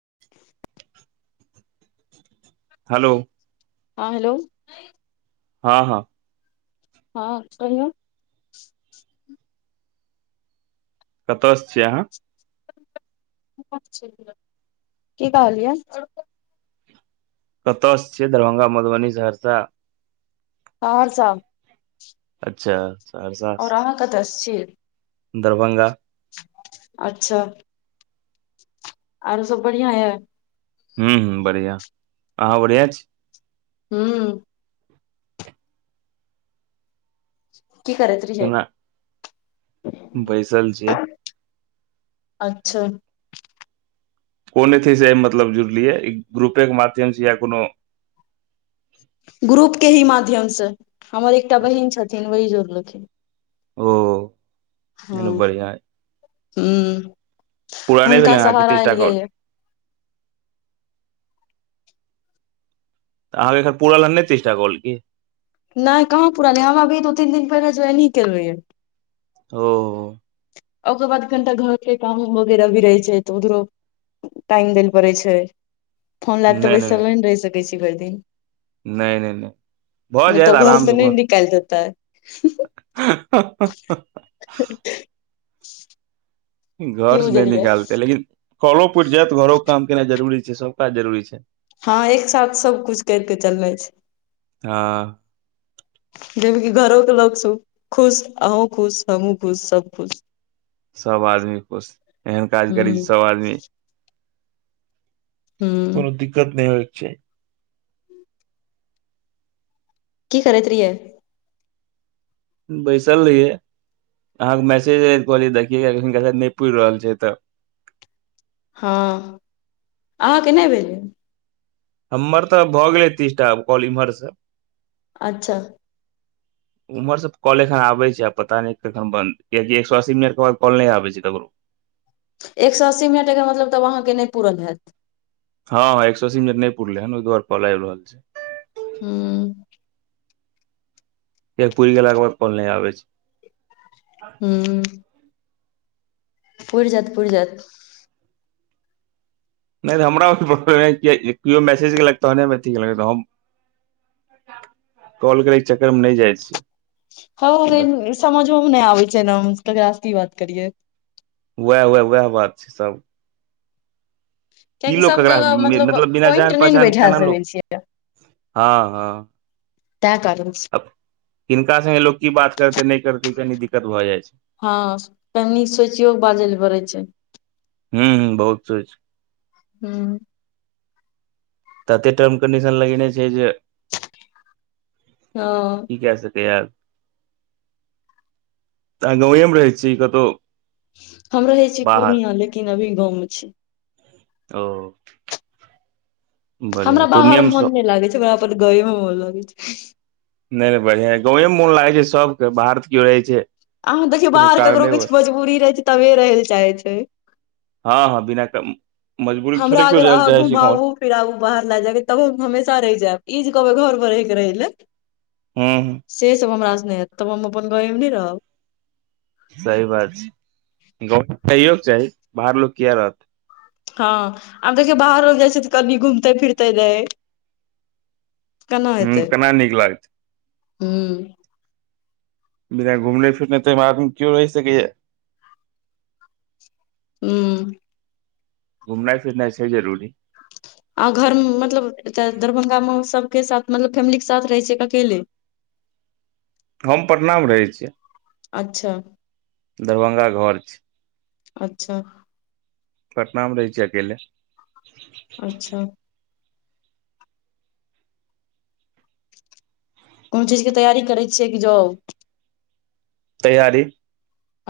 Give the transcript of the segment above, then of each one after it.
खालि हलोउ। हँ हेलोउ। हँ हँ। हँ कहियौ? कतऽ स छिय अहाँ? की कहलि यैय? कत स छियै दरभंगा, मधुबनी, सहरसा? सहरसा। अच्छा सहरसा स। कतऽ स छीये? दरभंगा। अच्छा। आर सब बढ़ियां यए। हूं हुं बढ़िआ अहाँ बढ़िआँ छी। हूॅं। की करैत रहियैय? केना बैसल छियै। अच्छा। कोन अथी से मतलब जुड़लियै ग्रुपे के माध्यम से या कोनो ग्रुप के ही माध्यम से हमर एकटा बहिन छथिन वहि जोड़लखिन। ओ। हु एना बढ़िआँ हुॅं पूरा नहि भेलै हुनका अहाँके सहारा तीसटा एलियै कॉल या। तऽ आहाँके अखन पूरहन नय तीस टा कॉल कि? नहि कहाँ पुरल हय हम अभी दू तीन दिन पहिने ज्वइन ही केले ही। ओ। ओकर बाद कनिटा घर के काम वगैरह भी रहै छै तऽ उधरो टाइम दै ल पड़ैत छै फोन लए क तऽ नहि नहि बैसल नय ने रहि सकैत छी भरि दिन। नहि नहि नहि भऽ नहि जायत त घर आराम से स नहि निकालि देतय। आंह हा हा हा हठ हीं की घर से नहि बुझलियै निकालतै लेकिन कलो पुरि जायत घरोे काम केनाइ जरूरी छै सब काज जरूरी छै। हँ एक साथ सब कुछ कैर के चलनाइ छै। हॅंऽ। खालि जामे कि घरो के लोग सब खुश अहूँ खुश हमू खुश सब खुश। सब आदमी खुश एहन काज हूँ करी जे सब आदमी हूँ कोनो दिक्कत नहि होइ चाही। की करैत रहियै? बैसल रहिये अहाँके मैसेज ऐल कहलिये देखिय हीनका शायद नहि पूइर रहल छै तऽ हँ अहाँके नहि भेल। हमर तऽ भऽ गेल तीस टा आब कॉल इम्हर स। अच्छा। उम्हर से ते कॉल एखन आबै छै आ पता नै कखन बन्द कियाकि एक सौ अस्सी मिनट के बाद कॉल नै आबै छै ककरो। एक सौ अस्सी मिनट एकर मतलब तब अहाँकेँ नै पुरल हेत। हां हां एक सौ अस्सी मिनट नै पुरले हन ओय दुआरे कॉल आएब रहल छै। हूँ। के पूर गेलाके बाद कोल नै आबै छै। हूं। पुर जैत, पुर जैत। नै त हमरा ओय सब पर [unintelligible] कियो मैसेज केलक तहने हम अथी केलौ नय त हम कॉल करै के चक्कर मे नै जाइ छियै। हां देख- लेकिन समझो मे नै आबै छै एना में ककरा से की बात करिए। वैह-वैह-वैह बात छै, सब की कियकि लोक सब ककरा जगह मतलब बिना जान पोइंट नै न पहचान के बैठा केना सकै लोक छियै। हँ हँ तै कारण से। किनका संगे लोक की बात करते नै करते कनि दिक्कत भऽ जाइ छै। हां कनि सोचियो बाजल पड़ै छै। हूं-हूं बहुत सोच हूं। तते टर्म कंडीशन लगैने छै जे हां। की कै सके यै त अहां गंवै में रहै छीयै की कतो हम रहै छी पूर्णिया लेकिन अभी गाँव मे छी। ओ। हमरा बढ़िया बाहर पूर्णिया मे में मोन सब नै लागै छै, हमरा अपन गाँवे मे मौन लागै छै। नै नै बढ़िया यै गाँवे मे मोन लागै छै सबके बाहर तै कियो जाए छै अहां देखियौ कोनो बाहर ककरो कारणे किछ बस मजबूरी रहै छै तबे रहय लै चाहे छै। हां-हां बिना कै मजबूरी के थोड़े कियो जाइ लै चाहै छै गाँव। फेर आबू बाहर लै जाए लै तब हम हमेशा रह जायब, ई जे कहबै घर में रह के रहै लै। हूं-हूं। से सब हमरा से नै हैत तब हम अपन गाँवे मे नै रहब। सही बात छै, गाँवे में रहेईयौ के चाही बाहर लोक किए रहतै। हां आब देखियौ बाहरो जाइ छै तऽ कनि घूमते फिरते नै। कना हूं हेतै केना नीक लागतै हूं। बिना घूमने फिरने तै में आदमी क्यो रह सकैयै? हूं। घूमनाइ-फिरनाइ छै जरूरी। आहां घर मतलब ऐता दरभंगा मे आहां सबके साथ मतलब फैमिली के साथ रहे छीयै की अकेले। हम पटनामे रहै छियै। दरभंगा घर छै अच्छा-अच्छा। पटना मे रहै छीयै अकेले। अच्छा। कुनु चीज के तैयारी करै छियै कि जॉब? तैयारी।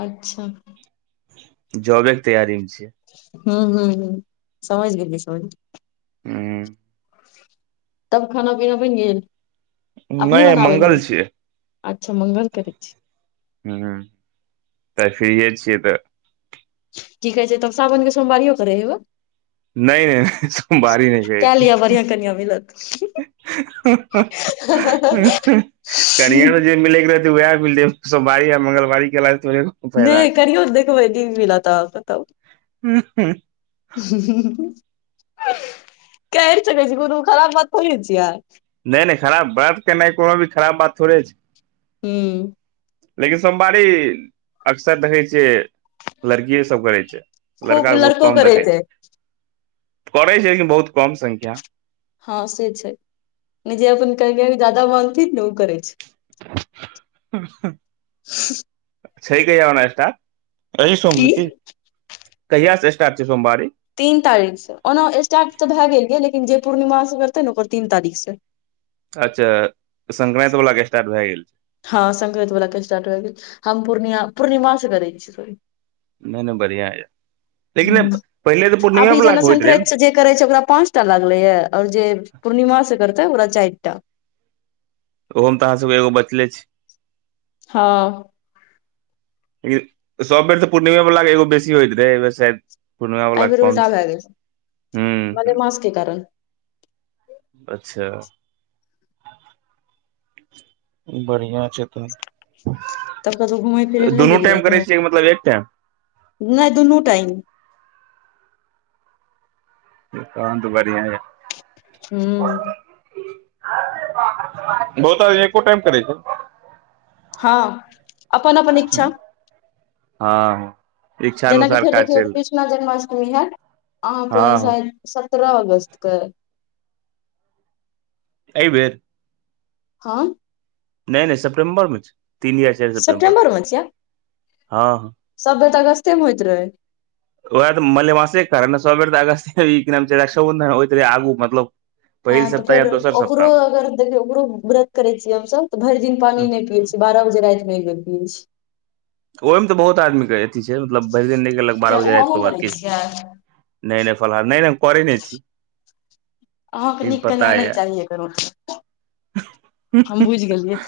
अच्छा। जॉबे के तैयारी मे छीयै। हूं-हूं-हूं समझ गेलिए, समझ गेलिए। हूँ। तब खाना - पीना बनि गेल? अपने नहि आइ बनाबै मंगल हेबै? छियै अच्छा मंगल करै छी। हूं हूं आइ फिरिये छियै तऽ की कहै छै तब साावन के सोमबारियो करै हेबै? नहि नहि सोमवारी केए लियऽ बढ़ियां कनियां मीलत। कनियां मे जे मिलै के वेएह मिलतै सोमबारी आ मंगलबारी केेला सॅं थोड़े नै फायदा छै करीयौ देखबै दिन मिले तऽ कतौ। नहि कहै छलै जे कोनो खराब बात थोड़े छियै। नै नै खराब बात करनाइ, कोनो भी खराब बात थोड़े छै। हू। लेकिन सोमवारी अक्सर देखै छियै लड़किये सब करै छै खूब लड़का के बहुत लड़को कम करै देखै छै छि। करै छै लेकिन बहुत कम संख्या। हँ से छै नै जे अपन कनियां क जादा मानथिन ने ओ करै छै। छै कहिया ओना स्टार्ट? अही सोम से की कि कहिया से स्टार्ट छै सोमवारी? तीन तारीक सँ ओना स्टार्ट तऽ भेए गेल ये लेकिन जे पूर्णिमा सँ करतै ने ओकर तीन तारीख से। अच्छा संक्रान्ति बला के स्टार्ट भेए गेल छै। हँ संक्रांति बला के स्टार्ट भेए गेल, हम पूर्णिया -पूर्णिमा से करै छी साॅरी। नै नै बढ़ियां यऽ लेकिन नै हूँ पहिले तऽ अभी पूर्णिये बला जेना के होइत रहै संक्रांति ने? से जे करै छै ओकरा पाँच टा लागलै ये और जे पूर्णिमा से करतै ओकरा चाइर टा। ओहो मे त अहाँ सबके एगो बचले अछि। हँ। लेकिन सब बेर त पूर्णिमे बला के एगो बेसी होइत रहै अइमे शायद। पुर्णिमा एहि बला क बेर कम उल्टा छै भए गेल हूं हूं। मलेमास के कारण अच्छा। बढ़ियां छै तहन तब कतौ घुमै फिरै लए नहि दुनू टाइम करै छियै कि मतलब एक टाइम? नै दुनू टाइम। तहन त बढ़ियाँ यऽ। हूं। बहुता य एको टाइम करै छै। हॅं अपन-अपन इच्छा। हॅं जेनाकि इच्छानुसार फेर काज देखियौ चेल कृष्णा जन्माष्टमी हेएत अहाँके हँ शायद सत्रह अगस्त के। अइ बेेर? हॅं। नै - नै सेप्टेम्बर मे छै तीन या चाइर सेप्टेम्बर मे छियै हॅं। सब बेर तऽ अगस्ते मे होइत रहै। ओएह त मलेमासे के कारण ने सब बेर त अगस्ते मे ई की नाम छै रक्षोबंधन होएत रहै आगू मतलब पहिल हॅं त सप्ताह या फेर दोसर ओकरो सप्ताह अगर देखियौ ओकरो ब्रत करै छियै हमसब तऽ भरि दिन पानी नै पियै छियै बारह बजे राइत मे एकबेर पियै छियै। ओइ मे तऽ बहुत आदमी के अथी छै मतलब भरि दिन नै खेलक बारह किया बजे ओ राइत अहूँ के बाद करै किछ छियै नै-नै फलहार नै-नै हम करै नै छी। अहाँके लेकिन नीक पता कनियां नै य चाही एकर मतलब हम बुझि गेलियै।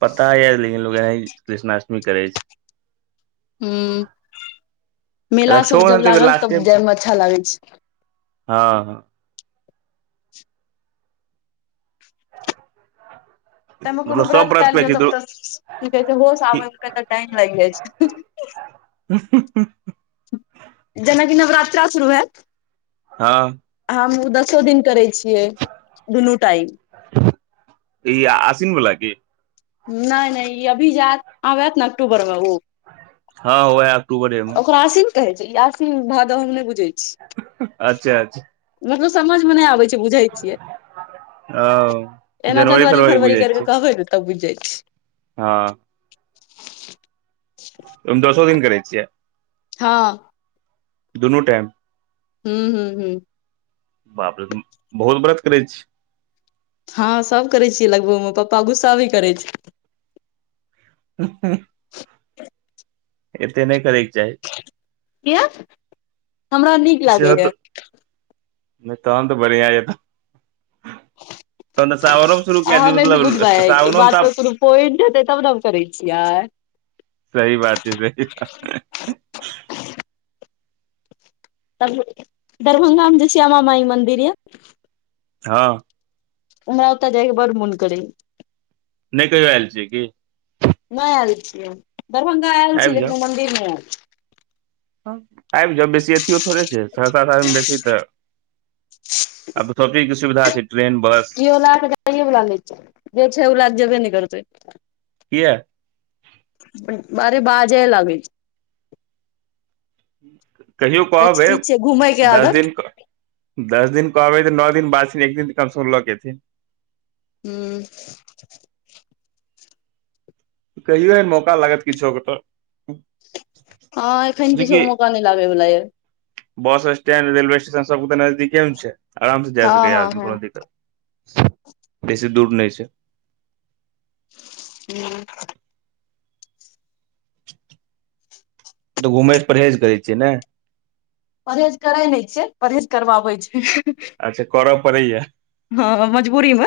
पता या लेकिन लूगाइ कृष्णाष्टमी करै छै। हूँ मेला सब जब रक्षोबंधन तऽ एहि बेर लागल लास्टे तब जाय छै मे अच्छा लागै छै। हँ हँ। ताहिमें कोनो मतलब सब व्रत कए करै लियो तब छै तऽ की कहै छै होश आबै मे कनी देर टाइम लागि जाय छै। ह [inaudible] ह [unintelligible] जेना कि नवरात्रा शुरू हैत। हँ। हम दसो दिन करै छियै दुनू टाइम। ई आसिन वला की? नै नै ई अभी जे एत आब एत न अक्टूबर में उ। हँ ओहै अक्टूबरे में। आसिन कहै छै ई आसिन भादब हम नै बुझै छी। अच्छा अच्छा। मतलब समझ में नै आबै छै। बुझै छियै ओ एना जनवरी फरवरी बुझै कैर कऽ छियै कहबै न तब बुइझ जाय छियै। हँ। ओय मं दसो दिन करै छियै? हँ। दुनू टाइम? हूं हूं हूं। बाप रे बहुत व्रत करै छी। हँ सब करै छियै लगभग म पप्पा गुस्सा भी करै छै। हं-हं एते नै करैके चाही। किया हमरा नीक लागैया। नै तहन तऽ बढ़िआँ यऽ। सावनो मे शुरू क अहाँ दियौ नै ने बुझबै मतलब के इ सावनो मे बात तऽ आब में कोनो पोइंट हेतै तब न हम करै छियै। सही बात छै सही तब दरभंगा में जे श्यामा माई मंदिर यए हँ। हमरा ओतऽ जाइके बड मोन करै यऽ। नै कहियो ऐल छियै की? नै ऐल छियै दरभंगा ऐल आबि छियै लेकिन ओ मन्दिर नै ऐल छी। आइब जाऊ बेसी अथियो थोड़े छै सहरसा स बेसी तऽ आब सबचीज के सुविधा छै। ट्रेन बस कियो ला कऽ जाइये वला नै छै जे छै उ ला कऽ जेबे नै करतै। किया? अरे बाजेए लगै छै। कहियौ कहबै कचकी छै घूमय के दस आदत दिन दस दिन कहबै तऽ नऽ दिन बाद त बाद एक दिन कमसँ कम लऽ एथिन। हूँ। कहियौ एहन मौका लागत किछो के त। हँ एखन किछो मौका नै लागै वला यय। बस स्टेंड रेलवे स्टेशन सबकत नजदीके मे छै। आराम से जै हँ सकैया हँ आदमी हँ कोनो दिक्कत बेसी दूर नै छै। हू। तऽ घुमै परहेज करै छियै नै। परहेज करै नै छियै परहेज करबाबै छै। अच्छा करऽ पड़ैया। हँ मजबूरी में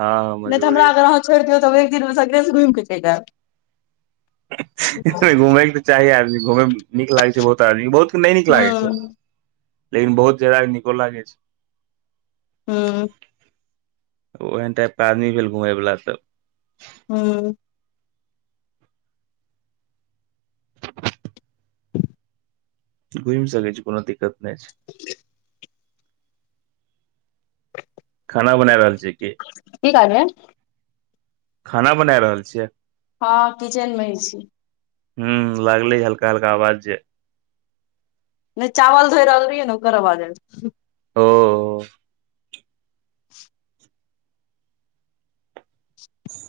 हँ तऽ हमरा मजबूरी अगर अहाँ छौइड़ दियौ तऽ हम एक दिन में सगरे सऽ घुइम कऽ चैल एब। घूमय के तऽ चाही आदमी घूमय में नीक लागे छै बहुत आदमी बहुत के नै नीक लागै छै हूँ लेकिन बहुत ज्यादा के निको लागै छै। हुं। ओहेन टाइप कऽ आदमी भेल घुमय वला सब। हूँ। घुइम सकै छी कोनो दिक्कत नै छै। [unintelligible] खाना बना रहल छी कि? की कहलियै? खाना बनाऽ रहल छियै? हाॅं किचेन में छी। हू लागले हल्का हल्का आवाज जे। नैं चावल धोइ रहल रहिए ने ओकर आबाज आबय छैं। ओ। [unintelligible]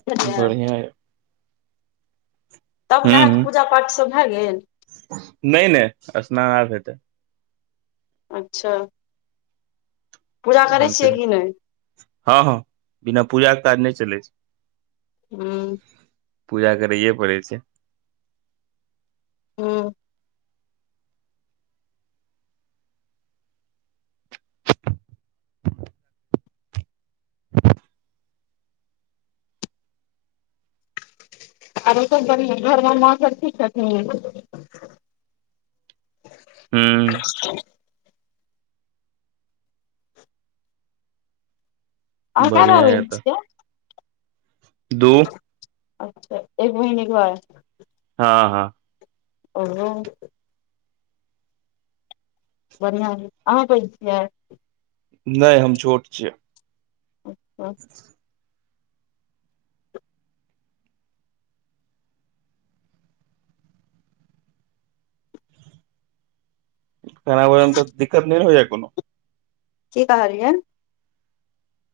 बुझलियै बढ़िआ एइ। तब नहा कऽ पूजा पाठ सब भए गेल। नय नय स्नान आब हेतैय। अच्छा। पूजा करै एखन छियै कि नहि सिर्फ हॅं हँ बिना पूजाके काज नहि चलै छै। हु। पूजा करैये पड़ै छै। हु। आरो सब बढ़िआ घरमे मे माँ सब ठीक छथिन। हूं अहाँ कए बढ़िआ रहबै य तऽ छियै दू एक बहिन एक भा। हाॅं हाॅं। ओहो। बढ़िआ एइ अहाँ पैघ छीयैय? नय हम छोट छियै। उह। खेनाइ बनबैय मे दिक्कत नै होइया कुनु। की कहलियै।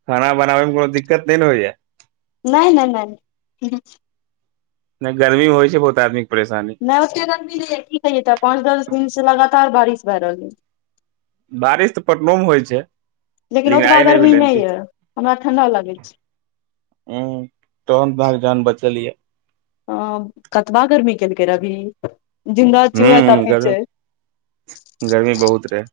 खाना बनाबे मे कोनो दिक्कत नै ने होइया। नै नै नै। नै गर्मी मे होइय छै बहुत आदमी के परेशानी। नै ओते गर्मी नै एइ की कहियै तऽ पाँच दस दिन से लगातार बारिश भए रहल अइ। बारिश तऽ पटनो मे होइ छै। लेकिन ओतबा गर्मी नहि ये, हमरा ठण्डा लगै छै। हुं तखन तऽ अहाॅंके जान बचल ये। हाॅं कतबा गरमी केलकैय रे अभी, दिन रात चुहे हूं काटैय गर्मी छैय। गर्मी बहुत रहै।